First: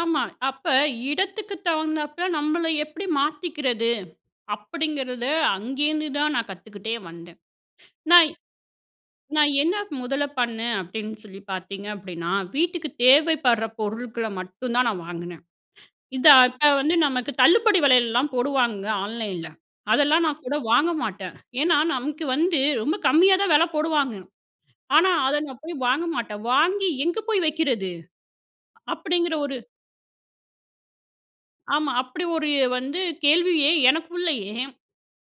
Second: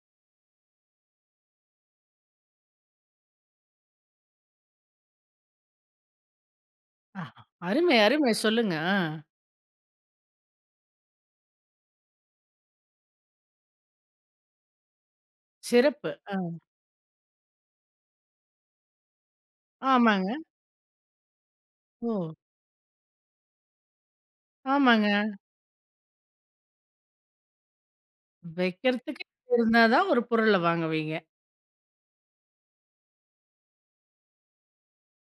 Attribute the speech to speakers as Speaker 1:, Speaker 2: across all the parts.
Speaker 1: ஆமா. அப்ப இடத்துக்கு தகுந்தாப்ல நம்மள எப்படி மாத்திக்கிறது, அப்படிங்கிறத அங்கேருந்துதான் நான் கத்துக்கிட்டே
Speaker 2: அ
Speaker 1: வந்தேன்.
Speaker 2: அருமை
Speaker 1: நான்
Speaker 2: அருமை சொல்லுங்க. ஆ.
Speaker 1: நான் என்ன முதல பண்ணேன் அப்படின்னு சொல்லி பார்த்தீங்க அப்படின்னா, வீட்டுக்கு தேவைப்படுற பொருட்கள மட்டும் தான் நான் வாங்கினேன்.
Speaker 2: சிறப்பு.
Speaker 1: இத
Speaker 2: அ,
Speaker 1: அத வந்து நமக்கு தள்ளுபடி வெலையெல்லாம் போடுவாங்கங்க ஆன்லைன்ல. அதெல்லாம்
Speaker 2: ஆமாங்க.
Speaker 1: நான் கூட வாங்க மாட்டேன். ஏன்னா, நமக்கு
Speaker 2: ஓ!
Speaker 1: வந்து ரொம்ப கம்மியா தான் வெல போடுவாங்க.
Speaker 2: ஆமாங்க.
Speaker 1: ஆனா, அத நான் போய் வாங்க மாட்டேன். "வாங்கி எங்கே போய் வக்கிறது?"
Speaker 2: வக்கிறதுக்கு
Speaker 1: அப்படிங்கிற ஒரு
Speaker 2: இருந்தா தான் ஒரு பொருள வாங்குவீங்க.
Speaker 1: ஆமா. அப்படி ஒரு வந்து கேள்வியே எனக்குள்ளேயே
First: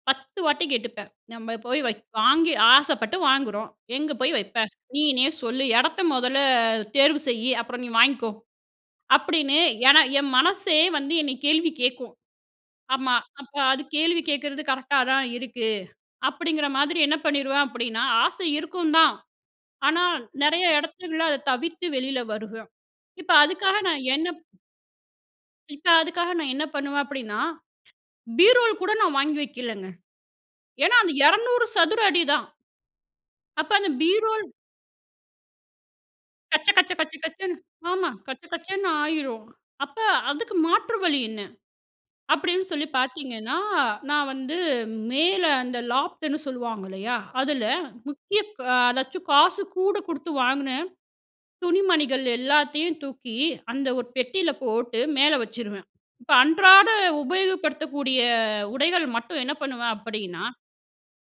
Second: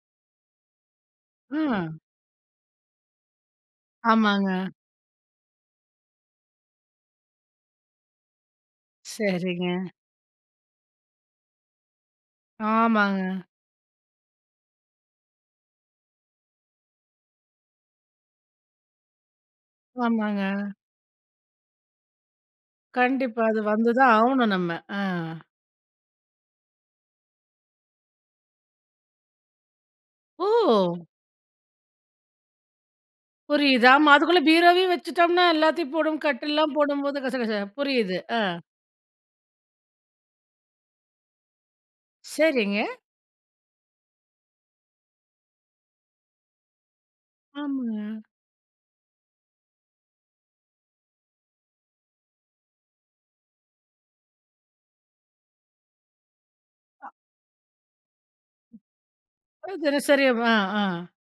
Speaker 1: 10 வாட்டி கேட்டுப்பேன். "நம்ம போய் வக்
Speaker 2: அ.
Speaker 1: வாங்கி ஆசைப்பட்டு வாங்குறோம் எங்கே போய்
Speaker 2: ஆமாங்க.
Speaker 1: வைப்பே? நீனே சொல்லு? எடத்த மொதல்ல அ தேர்வு செய்யி? அப்புறம் நீ வாங்கிக்கோ." அப்டின்னு
Speaker 2: சேரிங்க.
Speaker 1: ஏன்னா, என் மனசே வந்து என்னை கேள்வி கேட்கும். ஆமா.
Speaker 2: ஆமாங்க.
Speaker 1: அப்ப அது கேள்வி கேட்கிறது கரெக்ட்டா தான் இருக்கு, அப்டிங்கிற மாதிரி என்ன பண்ணிருவேன் அப்டின்னா, ஆசை இருக்கும் தான். ஆனா நெறைய
Speaker 2: ஆமாங்க.
Speaker 1: எடத்துல அத தவிர்த்து வெளில வருவேன். இப்ப
Speaker 2: கண்டிப்பா. அது
Speaker 1: அதுக்காக
Speaker 2: வந்து
Speaker 1: நான்
Speaker 2: தான்
Speaker 1: என்ன ப்
Speaker 2: ஆகணும் நம்ம. அ,
Speaker 1: இப்ப அதுக்காக நான் என்ன பண்ணுவேன் அப்டின்னா, பீரோல் கூட நான் வாங்கி வைக்கலங்க. ஏன்னா
Speaker 2: ஓ!
Speaker 1: அது 200 சதுர அடி தான், அப்ப
Speaker 2: புரியுது
Speaker 1: அந்த
Speaker 2: ஆமா அதுக்குள்ளே
Speaker 1: பீரோல்
Speaker 2: பீரோவையும் வச்சுட்டோம்னா, எல்லாத்தையும் போடும்
Speaker 1: கச்ச
Speaker 2: கட்டில்லேலாம்
Speaker 1: கச்ச கச்ச
Speaker 2: போடும்போது, கசகச
Speaker 1: கச்சன்னு,
Speaker 2: [unintelligible]
Speaker 1: ஆமா.
Speaker 2: புரியுது. ஆ.
Speaker 1: கச்ச கச்சன்னு ஆயிரும். அப்போ அதுக்கு மாற்று வழி என்ன? அப்டின்னு
Speaker 2: சேரிங்க.
Speaker 1: சொல்லி பார்த்தீங்கன்னா, நான் வந்து மேல அந்த லாப்ட்டுன்னு சொல்லுவாங்க இல்லையா? அதில
Speaker 2: ஆமாங்க.
Speaker 1: முக்கிய ப் அதாச்சும் காசு கூட கொடுத்து வாங்கின துணிமணிகள் எல்லாத்தையும் தூக்கி, அந்த ஒரு பெட்டியில போட்டு மேல வச்சுருவேன். இப்போ அன்றாட
Speaker 2: அ,
Speaker 1: உபயோகப்படுத்தக்கூடிய
Speaker 2: ம்.
Speaker 1: உடைகள் மட்டும் என்ன
Speaker 2: ஒரே
Speaker 1: பண்ணுவேன்
Speaker 2: தினசரி
Speaker 1: அப்படின்னா
Speaker 2: ஆ ஆ.